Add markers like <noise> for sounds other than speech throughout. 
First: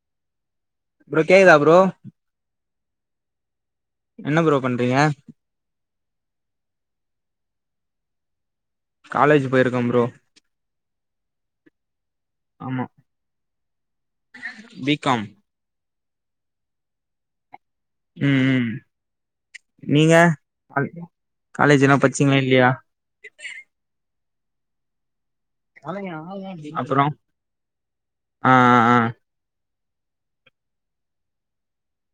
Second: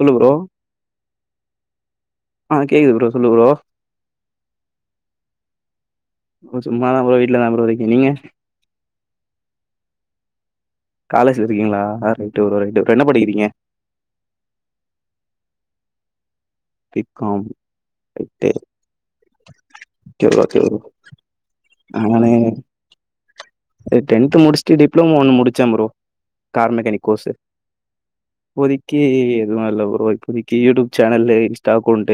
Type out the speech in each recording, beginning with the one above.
சொல்லு bro bro கேக்குதா bro ஆ கேக்குது ப்ரோ சொல்லு ப்ரோ என்ன ப்ரோ பண்றீங்க சும்மாதா ப்ரோ வீட்ல தா ப்ரோ இருக்கே நீங்க காலேஜ் போயிருக்கே ப்ரோ காலேஜ்ல இருக்கீங்களா அ ரைடு ரைடு ஆமா இப்ப என்ன படிக்கிறீங்க பி காம் பி காம் ம் ரைட்டு ம் நீங்க ஓகே ப்ரோ ஓகே ப்ரோ க காலேஜ் எல்லா பச்சீங்களா இல்லையா அ டென்த் முடிச்சி டிப்ளோமோ ஒன்னு முடி ச்சே ப்ரோ கார் அப்புறோ மெக்கானிக் கோர்ஸு ஆ ஆ ஆ இப்போதிக்கி எதுவு இல்ல ப்ரோ இப்போ இப்போதிக்கி YouTube channel Insta account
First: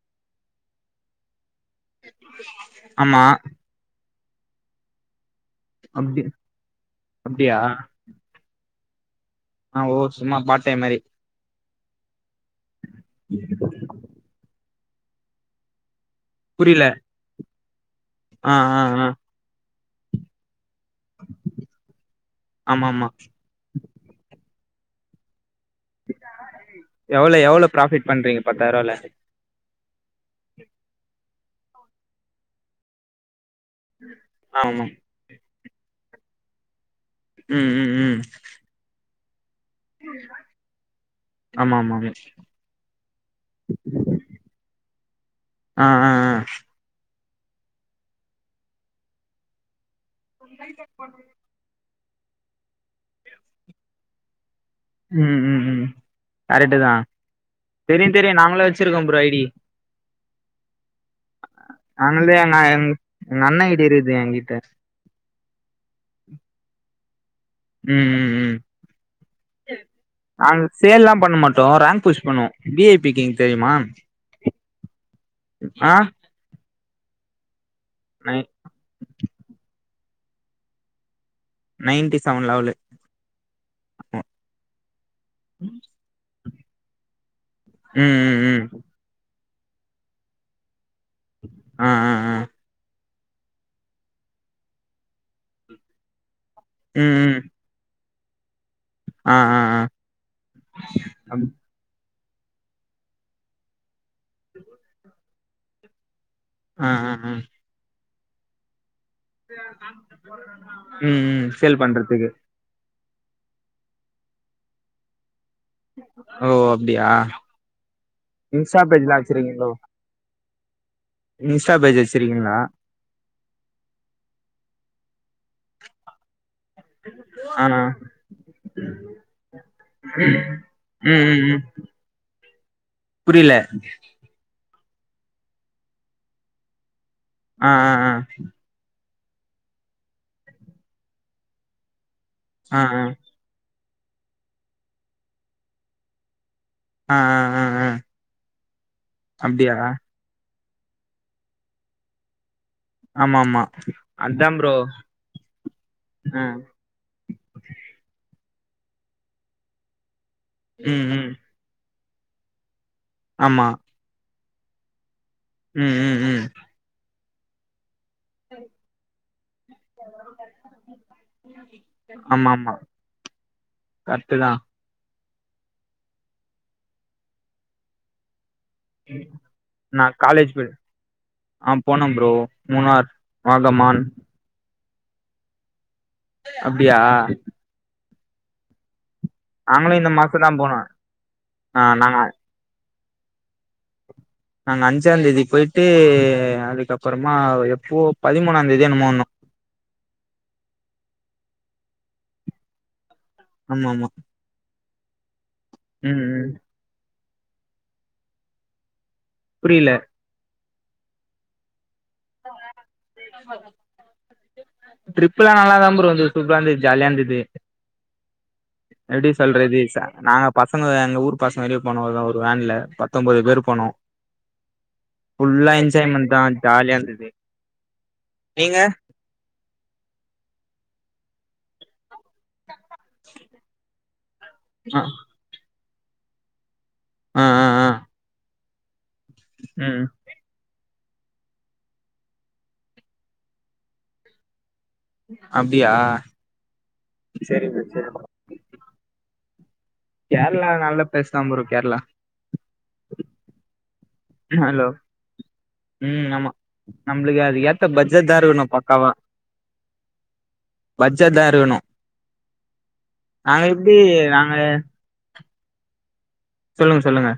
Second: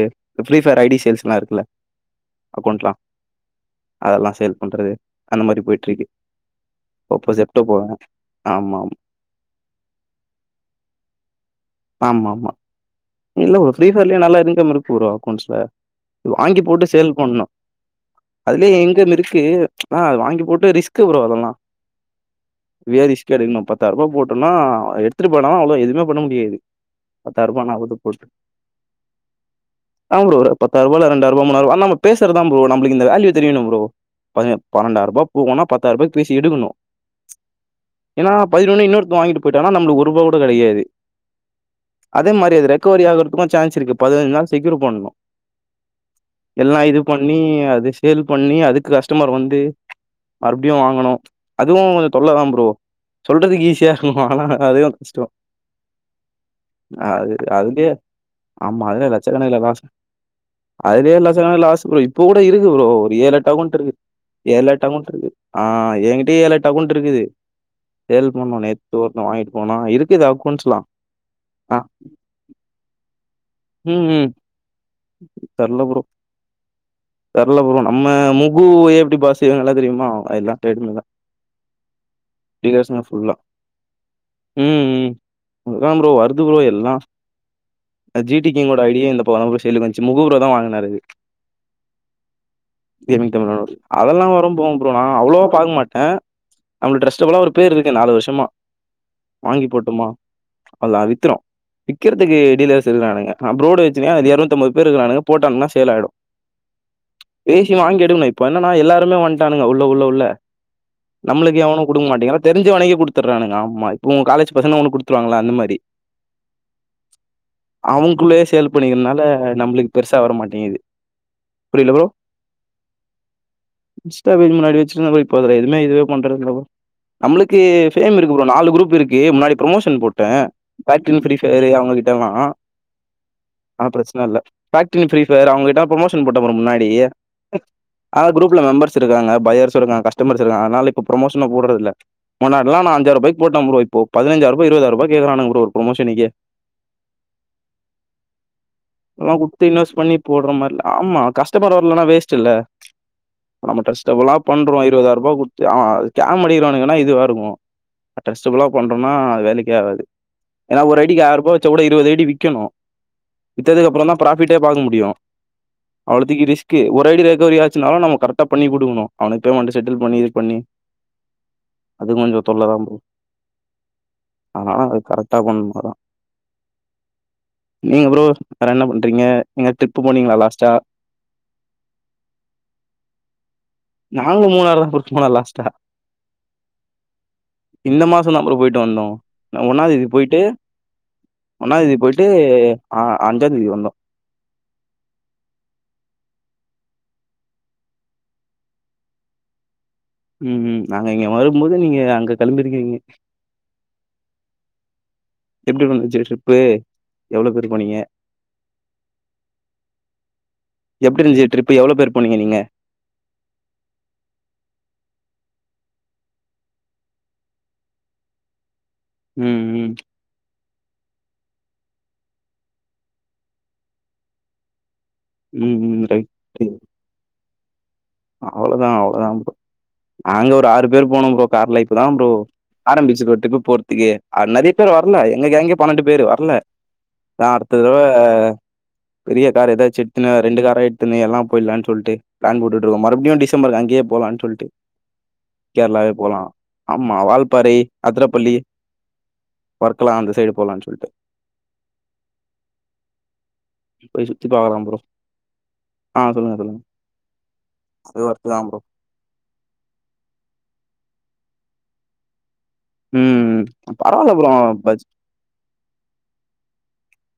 free fair ID sales எல்லா இருக்கில்ல ஆமா அதெல்லா சேல் பண்றது அந்த மாரி போயிட்டு இருக்கு அப்டி அப்டியா <unintelligible> போவ ஆமா ஆமா ஆ ஓ சும்மா பார்ட் டைம் மாரி ஆமா ஆமா இல்ல ஒரு ஃப்ரீ பயர்லயே நல்லா இன்கம் இருக்கு ப்ரோ அக்கௌண்ட்ஸ்ல வாங்கி புரியல போட்டு சேல் பண்ணணு ஆ அதுலயே ஆ ஆ இன்கம் இருக்கு ஆ அது வாங்கி போட்டு ரீஸ் க் ப்ரோ அதெல்லா ஆமா ஏ ஆமா ரிஸ்க் எடுக்கணு பத்தாயிர ரூவா போட்டன்னா எடுத்துட்டு போயி ன அவ்ளோ எதுமே பண்ண முடியாது எவ்ளோ எவ்ளோ பத்தாயிரரூபானா ஒரு ப்ராஃபிட் பண்றீங்க பத்தாயிர ரூபல ஆமா ப்ரோ ஒரு பத்தாயிர ரூவல ரெண்டாயிரோ மூணாயிரோ ஆ நம்ம பேசறதா ப்ரோ நம்மளுக்கு இந்த வேல்யு தெரியணு ப்ரோ பதின ஆமா பன்னெட்டாயிரம் ரூபாய் போகுனா பத்தாயிர ரூபாய்க பேசி எடுக்கணு ம் ம் ம் ஏன்னா பதினொன்னு இன்னொருத்த வாங்கிட்டு போயிட்டனா நம்மளுக்கு ஒரு ரூபா கூட கெடைகாது ஆமா ஆமா ஆமா அதே மாரி அது இன்னொரு பக்கம் சான்ஸ் இருக்கு பதினஞ்சு நாள் செக்யூர் பண்ணணு ஆ ஆ ஆ எல்லா இது பண்ணி அது சேல் பண்ணி அதுக்கு கஸ்டமர் வந்து மறுபடியு வாங்கணு அதுவு தொல்ல தா ப்ரோ சொல்றதுக்கு ஈஸியா இருக்கு ஆனா அதுவு கஷ்டோ ம் ம் ம் கரெக்ட்டு தா அது அதுலயே தெரியு தெரியு நாங்களு ஆமா. வச்சிருக்கோ அதுல ப்ரோ ஐடி லட்சக்கணக்குல லாஸ். அதுலயே எல்லா செலவு லாஸ் ப்ரோ இப்போ நாங்களே கூட எங்க இருக்கு ப்ரோ ஒரு எங்க ஏழெட்டு அண்ண அக்கவுண்ட் ஐ டி இருக்கு இருக்குது என்கிட்ட ஏழெட்டு அக்கவுண்ட் இருக்கு ஆ ஆ எங்கிட்டயு ஏழெட்டு அக்கவுண்ட் இருக்குது ம் சேல் ம் ம் பண்ணோம். நேத்து ஒருத்தன் வாங்கிட்டு போனான். இருக்குது நாங்க அக்கவுண்ட்ஸ்லாம். சேல் எல்லா பண்ண மாட்டோ ஆ ரேங் புஷ் பண்ணுவோ வி ஐ பி கிங் தெரியுமா தெரியல ஆ ப்ரோ தெரில ப்ரோ நம்ம நை முகு எப்டி பாஸ்யே நல்லா தெரியுமா அதா டிரேடு மில்ல நைன்டி செவன் லெவலு ஃபுல்லா. ம் ம் அதா ப்ரோ வருத் த்து ப்ரோ எல்லா ம் அ ஜி ம் டி ம் கிங்கோட ஐடியே இந்த இப்ப வர்றவங்களுக்கு சேலுக்கு வந்துச்சு முகு ப்ரோதா வாங்கினரு இது அ அ அ ஈவினீங் டைம் <unintelligible> அதெல்லா வரு போகு ப்ரோ நா அவ்ளவா பாக்க மாட்டே நம்மளுக்கு ம் ம் டிரஸ்டபுளா ஒரு பேரு இருக்கு நாலு வருஷமா ஆ ஆ வாங்கி ஆ போட்டுமா அல்லா வித்துரு அப் விக்கிறதுக்கு டீலர்ஸ் இருக்கானுங்க நா அப்ருடு வெசிருக்க அது எறநுத்திம்பது பேரு இருக்கானுக போட்டாங்கன்னா சேல் ஆயிடு ஆ ஆ ஆ பேசி வாங்கி எடுக்கணு இப்போ என்னன்னா எல்லாரு உள்ள வன்டானுங்க உள்ள உள்ள உள்ள ம் ம் நம்ளுக்கு சேல் எவனு குடுக்க பண்றதுக்கு மாட்டீங்கறா தெரிஞ்சவனுகே குடுத் த்தர்னானுங்க ஆம்மா இப்ப ஊ காலேஜ் பசங்க உனக் குடுத்ருவாங்களா அந்த மாரி டி ஓ அப்டியா அவுங்குல்லியே சேல் இன்ஸ்டா பேஜ்லா பண்ணிகின்னால அ வச்சிருக்கீங்களோ நம்ளுக்கு பெருசா வரமாட்டேங்கிது இன்ஸ்டா புரில பேஜ் ப்ரோ வச்சிருக்கீங்களா இன்ஸ்டா பேஜ் முன்னாடி வச்சின போய் இப்பதுல எதுமே இதுவே பண்றதில்ல ப்ரோ நம்ளுக்கு ஆ ஆ ஃபேம் இருக்கு ப்ரோ நாலு குரூப் இருக்கு முன்னாடி ப்ரமோஷன் போட்டே ம் ஃபேக்ட்ரில் பிரீ ஃபையரு டவுங்ககிட்டலா புரில ஃபேக்டின் ப்ரீ ஃபையர் அவுங்ககிட்ட பிரமோஷன் போட்ட ப்ரோ முன்னாடி ஆ ஆ அ குரூப்ல மெம்பர்ஸ் திருகாங்க ஃபையர்ஸ் இருகாங் கஸ்டமர்ஸ் இருகாங் அனால இப்ப பிரமோஷன போட்றதில்ல முன்னாடிலா ஆ ஆ நா அஞ்சாறு பைக் போட்ட ப்ரோ இப்போ பதினஞ்சாயரூபா இருவதாயரூபா கேக்கறானுங் ப்ரோ ஒரு பிரமோஷனக்கே அ அ அ அ எல்லா குத்து இன்வஸ் பண்ணி போட்ற மார்ல ஆமா கஷ்டப்பர்ற வர்லனா வேஸ்ட்டில்ல ஆமாம் நம்ம ட்ரஸ்டபளா பண்றோ இருவதாயிரபா குட்த்து அவ கேம் ம் அடிகறவனுகனா இதுவாருக்கு கட்டாஸ் சபிலா பண்றோனா அது வேலைக்கு ஆவாது ஏனா ஒரு ம் ஐடிக்கு ம் ஆயிரபா வச்சா கூட இருவது ஐடி விக்கணு ஆமா வித்ததுக்கப்றந்தா ப்ராபிட்டே பாக்க முடியு ம் ம் ம் அவ்ளோத்திக்கு ரிஸ்க்கு ஒரைடி ரெக்கவரி ஆச்சுனாலு நமக்கு கரெக்டா பண்ணி குடுக்கணு அவனுக்கு பேமெண்ட்டு செட்டில் பண்ணி இது பண்ணி அது கொஞ்ச ஆமா தொல்லதா ஆமா ப்ரோ கரெக்ட்டுதா ஆனாலு அது கரட் ட்டாபன் போறா நீங்க ப்ரோ வேற என்ன பண்றீங்க எங்க ட்ரிப் நா போனீங்ளா காலேஜ் போய் லாஸ்ட்டா ஆ போனம் ப்ரோ மூனார் வாகம்மா நாங்ளு மூனாருதா ப்ரோ போன லாஸ்ட்டா அப்டியா இந்த மாசந்தா ப்ரோ போயிட்டு வந்தோ ஒன்னாந் நாங்களு தேதி இந்த போயிட்டு மாசந்தா போனோ ஆ ஒன்னாந் தேதி நாங்க போயிட்டு ஆ அஞ்சாந்தேதி வந்தோ நாங்க அஞ்சாந்தேதி போயிட்டு அதுக்கப்புறமா எப்போ பதிமூனாம்ந்தேதியா என்னமோ வந்தோ உம் ம் நாங்க இங்க வரும்போது நீங்க அங்க கெளம்பிருக்கிறிங்க ஆமா மா எப்டி ப்ரோ இந்துச்சு ட்ரிப்பு எவ்ளோ பேரு போனிங்க புரில எப்டி இருஞ்சு ட்ரிப்பு எவ்ளோ பேர்ப் <unintelligible> ட்ரிப்லா நல்லாதா ப்ரோ இந்தது சூப்பராருந்தது ஜாலியா இந்தது எப்டி ம் சொல்றது ம் ச நாங்கப் பசங்க எங்க ஊர் பசங்க வெளிய போனோ ஒரு வேன்ல பத்தொம்போது பேர் போனோ ஃபுல்லா ம் ம் ரைட் என்ஜாய்மன்தா ஜாலியா இந்தது அவ்ளோதா அவ்ளோதா ப்ரோ நாங்க ஒரு ஆறு பேர் போனோ ப்ரோ கார்ல இப்பதா ப்ரோ ஆரம்பிச்சு ப்ரோ ட்ரிப்பு போர்த்துக்கு நெறைய பேர் வர்ல எங்க கேங்கே பன்னண்டு பேரு வர்ல ஆ ஆ நா அடுத்த ஆ திரவ பெரிய கார் எதாச்சு ம் எட்த்துனு ரெண்டு காரா எட்த் துனு எல்லாம் போயில்லான் சொல்ட்டு பிளான் போட்டுட்ருக்கோ மறுபடியு டிசம்பருக்கு அங்கியே போலான் சொல்ட்டு அப்டியா கேரளாவே போலா ஆம்மா சரி வால்பாறை ப்ரோ சரி ப்ரோ அதிரப்பள்ளி ஒர்க்குலா அந்த சைடு கேரளா போலான் நல்ல சொல்ட்டு பிளேஸ் தா ப்ரோ கேரளா போய் சுத்தி பாக்கலா ப்ரோ ஆ உம் ஆமா சொல்லுங்க, சொல்லுங்க. நம்ளுக்கு அது ஏத்த அது பட்ஜட்தா ஒர்த் இருக்கணு தான் ப்ரோ. பக்காவா பச்சத்தா இருக்கணு ம். நாங்க எப்டி பரவால்ல ப்ரோ நாங்க பட்ஜ் சொல்லுங்க சொல்லுங்க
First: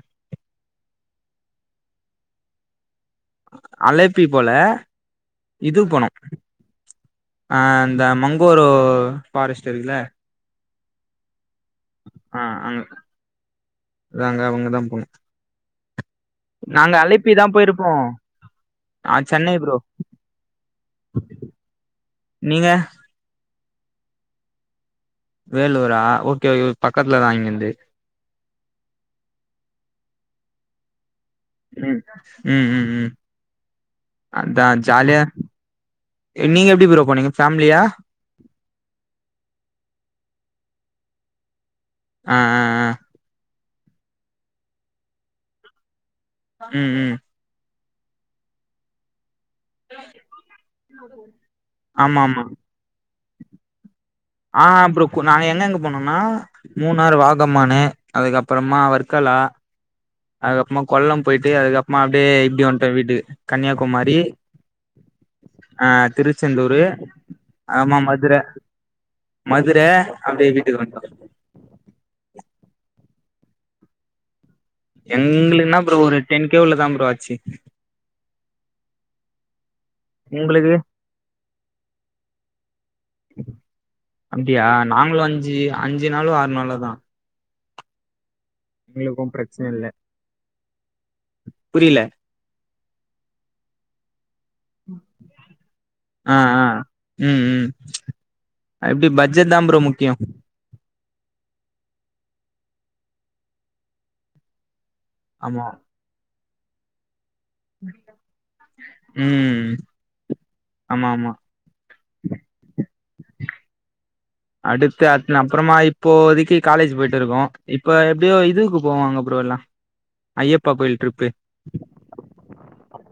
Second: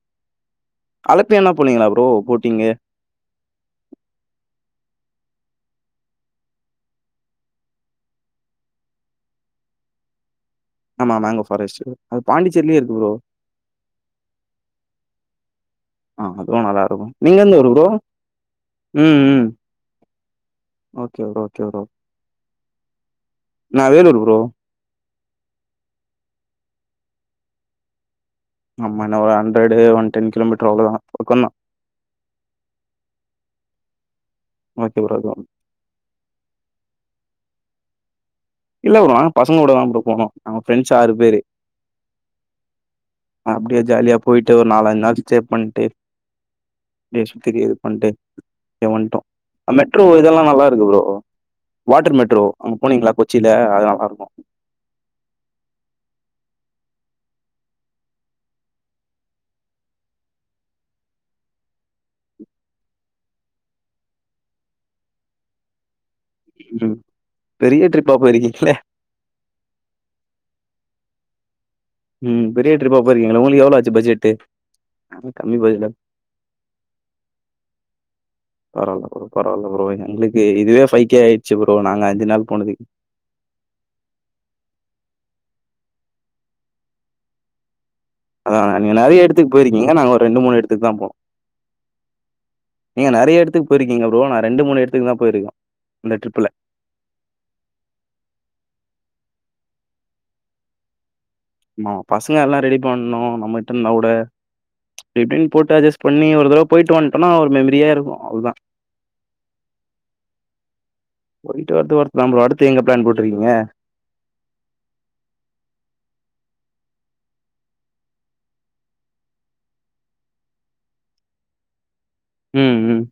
அலப்பி எங்னா போனீங்ளா ப்ரோ போட்டிங்கு அலப்பி போல இதுகு போனோ அ இந்த மங்கோரோ பாரஸ்ட்டு இருக்குல ஆமா மேங்கோ ஃபாரஸ்ட்டு அது ஆ பாண்டிச்சேரியிலயே அங்க இருக்கு ப்ரோ அங்க அவங்கதா போனோ ஆ அதுவு நல்லா நாங்க இருக்கு அலைப்பி நீங்க தா எந்த ஊரு ப்ரோ போயிருப்போ ம் ஆ ம் Chennai bro okay okay bro நீங்க நா வேலூர் ப்ரோ வேலூரா ஓகே ஓ பக்கத்துல தா இங்கிருந்து அம்ம என்ன ஒரு hundred one ten kilometre அவ்ளவுதா ம் ம் ம்ம் அதான் ஓகே ஜாலியா ப்ரோ. நீங்க எப்டி ப்ரோ போனிங்க பேமிலியா இல்ல ப்ரோ பசங்களோட தா போனோம் நாங்க ஃப்ரெண்ட்ஸ் ஆறு பேரு ஆ ஆ ஆ அப்டியே ஜாலியா போயிட்டு ஒரு நாலஞ்சு நாள் ஸ்டே பண்ட்டு ம் ம் அப்டியே சுத்திட்டு ஒன் டே தோ வந்ட்டோ மெட்ரோ இதெல்லா நல்லா இருக்கு ப்ரோ வாட்டர் ஆமா ஆமா மெட்ரோ அங்க போனீங்களா கொச்சில அது நல்லா இருக்கும் ஆ அப்ற நாஎங்க எங்க போனோம்னா மூணாறு வாகமானு அதுக்க அப்றமா வர்க்கால் லா அதுக்கப்புறமா கொல்லம் போயிட்டு அதுக்கப்புறமா அப்டியே இப்டி வந்ட்டோ வீட்டுக்கு கன்னியாகுமாரி ஆ திருச்செந்தூரு ம். பெரிய ஆமா ட்ரிப்பா மதுர போயிருக்கீங்களே. மதுர அப்டியே வீட்டுக்கு வந்டோ பெரிய ட்ரிப்பா போரிங்களா உங்களுக்கு எவ்ளோ ஆச்சு பட்ஜெட்டு நாங்க கம்மி எங்கலுக்கு என்னா பட்ஜெட்ல ப்ரோ ஒரு டென் கே குல்ல தாச்சு பரவாயில்ல ப்ரோ எங்களுக்கு இதுவே ஃபைக்கே ஆயிடுச்சு ப்ரோ நாங்க அஞ்சு நாள் போனதுக்கு அப்டியா நாங்களு அஞ்சு அஞ்சு நாளோ ஆறு நாளோதா அதான் நீங்க நறைய எடத்துக்கு பிரச்சன இல்ல போயிருக்கீங்க நாங்க ஒரு ரெண்டு மூணு எடத்துக்கு தா போனோ புரியல நீங்க நறைய எடத்துக்கு போயிருக்கீங்க ப்ரோ நா ரெண்டு மூணு எடத்துக்கு தா போயிருக்கோ இந்த ஆ ட்ரிப்ல ஆ ம் ம் அப்டி <unintelligible> தா ப்ரோ முக்கியோ ஆமா பசங்க எல்லா ரெடி பண்ணணு நம்மிட்ட இருந்தா கூட இப்டின்னு ஆமா போட்டு அஜெஸ் பண்ணி ஒரு தடவை போயிட்டு வன் அனா ஒரு மெமரியா இருக்கு அவ்ளோதா ம் ஆமா ஆமா போயிட்டு வரது ஒர்த்தா ப்ரோ அடுத்து எங்க பிளான் போட்ருக்கீங்க அடுத்து அதுக்கு அப்றமா இப்போவதிக்கு காலேஜ் போயிட்டு இருக்கோ இப்ப எப்டியோ இதுக்கு போவாங்க ப்ரோ இப்போலா ஐயப்பா கோயில் டிரிப்பு ம் ம்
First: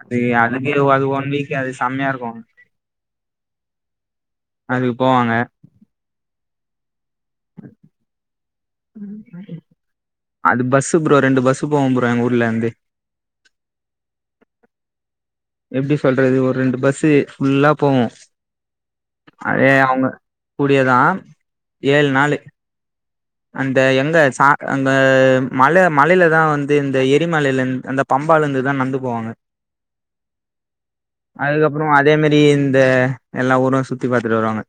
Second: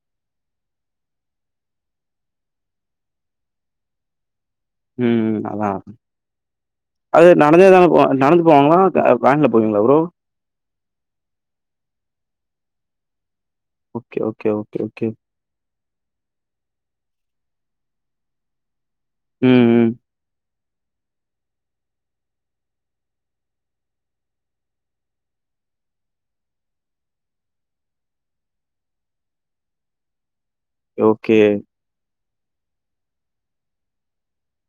அது அதுக்கே அது ஒன் வீக் அது செம்மையா இருக்கு அதுக்கு போவாங்க ம் அதான் அத அது நடந்தே தானேபோவ நடந்து போவாங்களா? அ வேன்ல போவீங்களா ப்ரோ? அது பஸ்ஸு ப்ரோ ரெண்டு பஸ்ஸு போவோ ப்ரோ எங்க ஊர்ல இருந்து ஓகே ஓகே ஓகே ஓகே எப்டி சொல்றது ஒரு ரெண்டு பஸ்ஸு ஃபுல்லா போவு ம், அதே ம். அவுங்க கூடியேதா ஏழு நாலு அந்த எங்க அங்க மலை மலைதா வந்து இந்த எரிமலையில அந்த பம்ப சம்பால இருந்துதா நடந்து போவாங்க ஓகே அதுக்கப்புறோ அதே மாரியே இந்த எல்லா ஊரும் சுத்தி பாத்துட்டு வருவாங்க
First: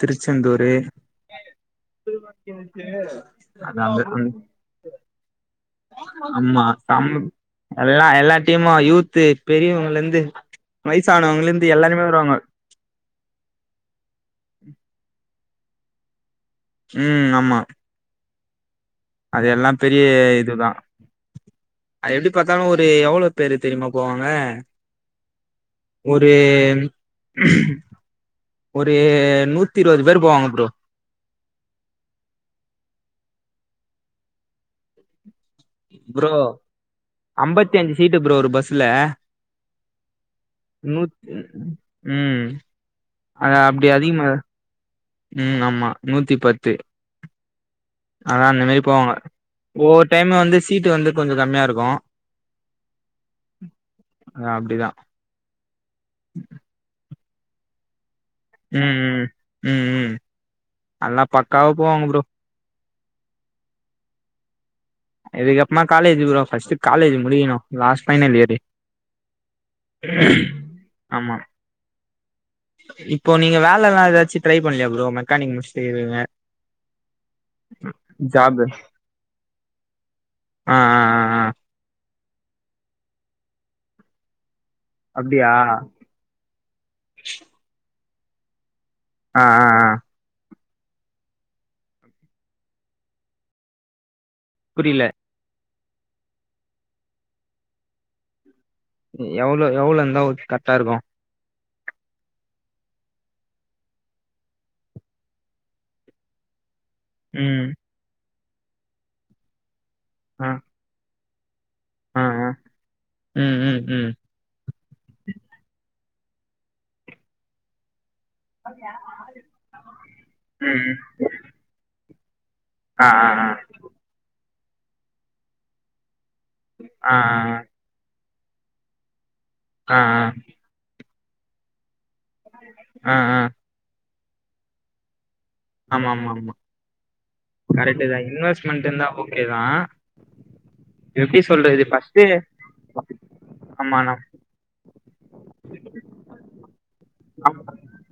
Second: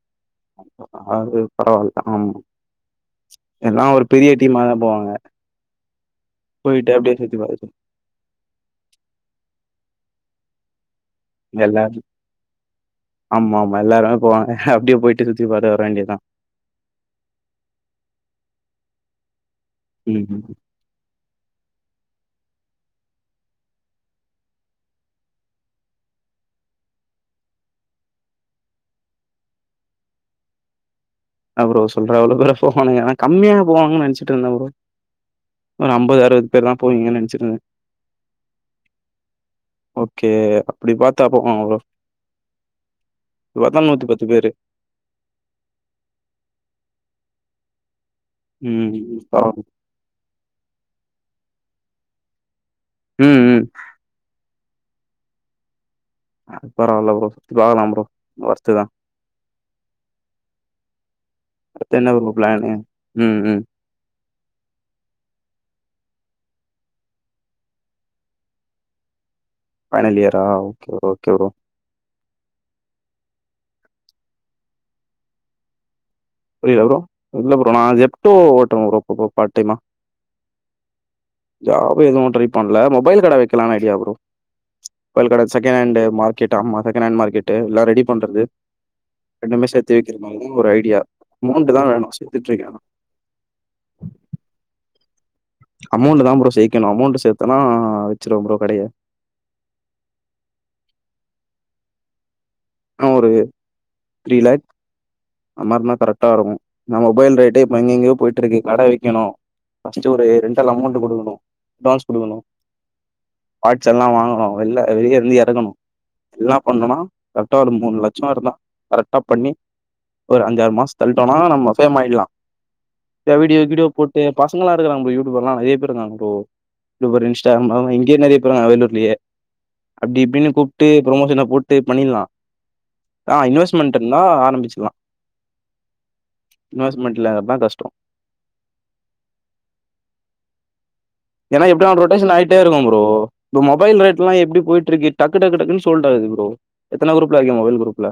திருச்செந்தூரு அது பரவால்ல. ஆமா. எல்லாம் ஒரு அதவந்து பெரிய டீமா தான் போவாங்க. ஆம்மா போயிட்டு அப்டியே சுத்தி பார்த்துட்டு எல்லா எல்லா டீம்மா யூத்து பெரிய இவங்கல இருந்து எல்லா ஆமா ஆமா எல்லாருமே போவாங்க அப்டியே போயிட்டு திருப்பி அத வர வேண்டியதா ம் ஆமா அது எல்லா பெரிய ம், ம். இதுதா அது எப்டி பாத்தாலு ஒரு எவ்ளோ பேரு தெரியுமா போவாங்க ஒரு ஒரு நூத்தி இருவது பேர் போவாங்க ப்ரோ அ ப்ரோ சொல்ற அவ்ளோ பேரா போவானுக நா கம்மியா போவாங்கனு நெனச்சுட்ருந்த ப்ரோ ஒரு ப்ரோ பேர் தான் போவீங்கன்னு நெனச்சிருந்தேன். அம்பத்தி அஞ்சு சீட்டு ப்ரோ ஒரு பஸ்ல ஓகே. அப்படி பாத்தா நூத்தி அப்போ ப்ரோ. ம் அது பாத்தா அப்டி அதிகமா பேரு. ம் ஆமா நூத்தி பத்து அதா அந்தமாரி ம். போவாங்க பரவால்ல. ஒவ்வொரு டைம் வந்து சீட்டு வந்து கொஞ்சோ கம்மி இருக்கு ம் ம் அ அப்டிதா அது பரவால்ல ப்ரோ வேனா ப்ரோ வொர்த்து தான். ம் ம் ம் ம் அன்ன அடுத்து என்ன ப்ரோ பிளானு ம் ம் இதுக்கப்ரமா காலேஜு ப்ரோ ஃபஸ்ட்டு காலேஜ் முடியனு லாஸ்ட் ஃபைனலியரு ஃபைனலியரா ஓகே ஓகே ஆமா ப்ரோ இப்போ நீங்க வேலல்லா எதாச்சு ட்ரை பண்லயா ப்ரோ மெக்கானிக் முச்சுட்டு இருகிங்க புரில ப்ரோ இல்ல ப்ரோ நா ஜெப்டோ ஜாபு ஓட்ற ப்ரோ ப பார்ட்டைமா ஆ ஆ ஆ ஆ ஜாப் எது ட்ரை பண்ல மொபைல் கட வைக்கலானு ஐடியா ப்ரோ மொபைல்கட அப்டியா செகெணடண்டு மார்க்கெட் ஆமா செகெண்டண்டு மார்க்கெட்டு எல்லா ரெடி பண்றது ஆ ரெண்டுமே ஆ ஆ சேத்தி வைக்கிற மாரிதா ஒரு ஐடியா அமௌண்டு தா வேணு சேத்துட்ருக்க நா இல்ல அமௌண்டுதா ப்ரோ சேக்கணு அமௌண்டு சேத்தனா வெச்சுருவ ப்ரோ கடைய. எவ்ளோ எவ்ளோ இருந்தா ஒ கரெக்டா இருக்கு என்ன ஒரு த்ரீ லேக் அன்மாரின்னா கரெக்டா இருக்கு நம்ம மொபைல் ரேட்டே ம் இப்ப எங்கெங்கியோ போய்ட்டுருக்கு கட வைக்கணு ஃபஸ்ட்டு ஒரு ஆ ரெண்டல் அமௌண்டு குடுக்கணு அட்டுவான்ஸ் ஆ குடுக்கணு ஆ ம் ம் பாட்ஸ்ஸெல்லா ம் வாங்கணு வெள்ல வெளிய இருந்து எறக்கணு இதுல்லா பண்ணணுனா கரெக்டா ஒரு மூணு லட் சோ இருந்தா கரெக்டா பண்ணி ஒரு அஞ்சாறு மாச ம் தள்ட்டோனா நம்ம ஃபேம் ஆய்ட்லா ஆ ஆ வீடியோ கீடியோ போட்டு பசங்களா இருக்றாங்க ப்ரோ யூடியூப்ர்ல்லா நெறைய பேரு இருக்காங்க ப்ரோ ஆ ஆ ஆ <unintelligible> இன்ஸ்டாகிராம் அவுக இங்கே நெறைய போறாங்க வேலூர்லயே ஆ ஆ அப்டி இப்டின்னு கூப்ட்டு ப்ரமோஷன போட்டு பண்ணிர்லா அ அ நா ஆரம்பிச்சுலா ஆமா ஆமா ஆமா கஷ்டோ கரெக்ட்டு தா இன்வெஸ்ட்மெண்ட்டு இருந்தா ஓகே தா எப்டி ஏன்னா சொல்றது எப்டி ஃபர்ஸ்ட் ரொட்டேஷன் ஆயிட்டேருக்கு ப்ரோ இப்ப ஆமா மொபைல் நம் ரேட்லா எப்டி போயிட்ருக்கு டக்கு டக்கு டக்குன் சோல்டா து ப்ரோ எத்தன குரூப்ல இருக்க மொபைல் குரூப்ல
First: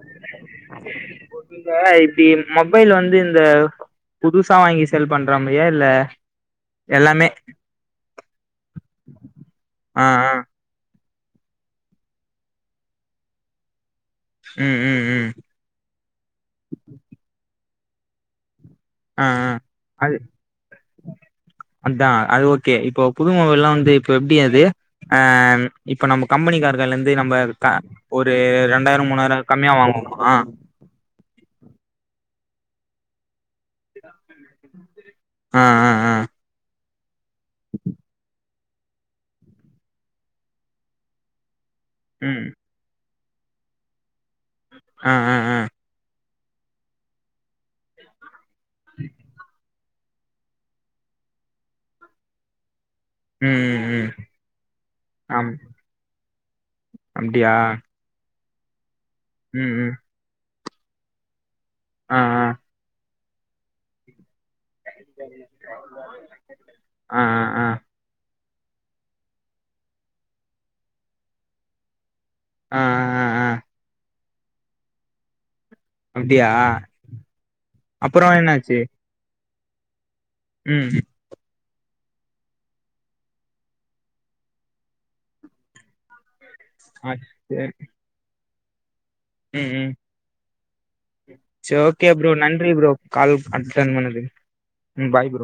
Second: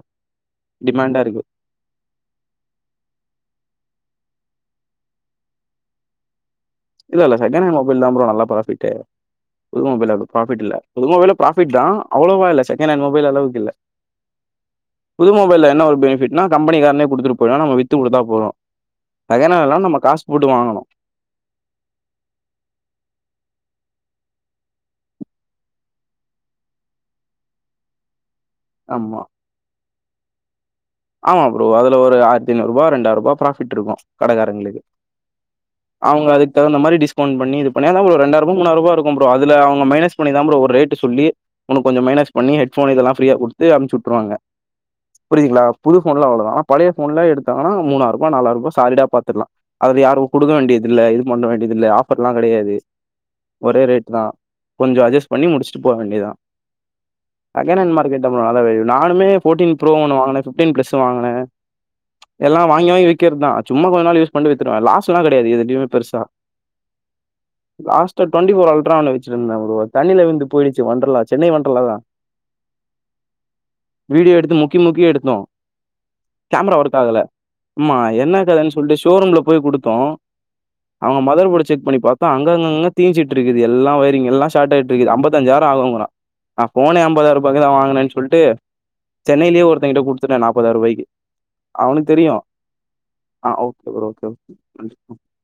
டிமாண்டா இருக்கு. போட்டுங்க இப்டி ன் மொபைல் வந்து இந்த புதுசா வாங்கி சேல் பண்றமாரியா இல்ல எல்லாமே இல்லல்ல செகண்டண்ட் மொபைல் தா ப்ரோ நல்லா ப்ராஃபிட்டு புது ஆ மொபைல்ல அவ்ளோ ஆ ப்ராஃபிட்டில்ல புது மொபைல்ல ப்ராஃபிட் தா அவ்ளோவா இல்ல செகெண்ட்ண்ட் மொபைல் அளவுக்கில்ல ம் ம் ம் புது மொபைல்ல என்ன ஒரு பெனிஃபிட்னா கம்பெனி காரனே குடுத்துட்டு போயிடுவ நம்ம வித்து குடுத்தா போது ஆ செகெணண்ல்லா நம்ம காசு போட்டு வாங்கணு அத்தா அது ஓகே இப்போ புது மொபைல்லா வந்து இப்ப எப்டி அது அ இப்ப நம்ப கம் கம்பெனிக்கார்கள்ளிந்து நம்ப க ஒரு ரெண்டாயிர ஆமா. மூனாயிர கம்மியா வாங்குவமா ஆமா ப்ரோ அதுல ஒரு ஆயர்த்தி ஐநூ ரூபா ரெண்டாயிர ரூபா ப்ரா பிட் இருக்கு கடகாரங்ளுக்கு ஆ ஆ ஆ ஆ அவங்க அதுக்கு தகுந்த மாரி டிஸ் ஃபோன் பண்ணி இதுவ் பண் <unintelligible> ஒரு ரெண்டாய்ருபா மூணாய்ருபா இருக்கோ ப்ரோ அதுல அவுங்க மைனஸ் பண்ணி தா ப்ரோ ஒரு ரேட்டு சொல்லி உனுக் கொஞ்சோ மைனஸ் ம் பண்ணி ஹட்ஃபோனு இதல்லா ஃப்ரியா குடுத்து அம்ச்சுட்ருவாங்க ஆ ஆ ஆ ஃபோன்லா அவ்ளோதா ஆன பழய ஃபோன்ல எடுத்தங்கனா மூணாய்ருபா நாலாய்ருபா சாலிடா பாத்திர்லா அதுல யாரு குடுக்க வேண்டியதில்ல இது பண்ண வேண்டியதில்ல ஆஃபர்ல்லா கெடயாது ம் ஒரே ம் ம் ரேட் தா கொஞ்சோ அஜ்ஜஸ் பண்ணி ஆம் முடிஷ்ட்டு போ வேண்டிதா அப்டியா செகெனென் மார்க்கெட்டு <unintelligible> நானுமே ஃபோடின் ம் ப்ரோ ம் ஒன்னு வாங்குன ஃபிப்டின் ப்ளஸ் வாங்குன ஆ எல்லா வாங்கி வாங்கி விக்கிற்த் தா அத் சும்மா கொஞ்ச நாள் யூஸ் கொண்டு வித்துடுவ லாஸ் எல்லா கெடயாது இது எதுமே பெருசா ஆ ஆ ஆ ஆ லாஸ்ட்டா டொண்டிபோர் அல்ட்ரானு வெச்சுனிர்ந்த ப்ரோ அத் தண்ணில உழ்ந்து போயிடுச்சி வன்டர்லா சென்னை வன்ட்ரலாதா ஆ ஆ ஆ வீடியோ எடுத்து முக்கி முக்கி எடுத்தோ அப்டியா கேமரா ஒர்க் ஆகல ஆமா அப்புறோ என்ன கதன்னு என்னாச்சு சொல்ட்டு ஷோரூம்ல போய் குடுத்தோ ம் அவுங்க மதர்போடு செக் பண்ணி பாத்தா அங்க அங்கங்க தீஞ்சிட்டு இருக்குது எல்லா ஒய்ரிங் எல்லா ஷாட்டாயிட்ருக்கு அம்பத்தஞ்சாய்ரோ ஆகோங்குறா நா ஃபோனே ஆ அம்பதாயிர ரூபாகு தா சரி வாங்குனன் சொல்ட்டு சென்னைலியே ம் ம் ஒருத்தங்கிட்ட குடுத்துட்ட நாப்பதாய்ருபாய்க்கி சரி அவ்னுக் ஓகே தெரியு ப்ரோ நன்றி ப்ரோ கால் ஆ ஓகே அட்டன் ப்ரோ ஓகே பண்ணதுக்கு ம் நன்றி பாய் ப்ரோ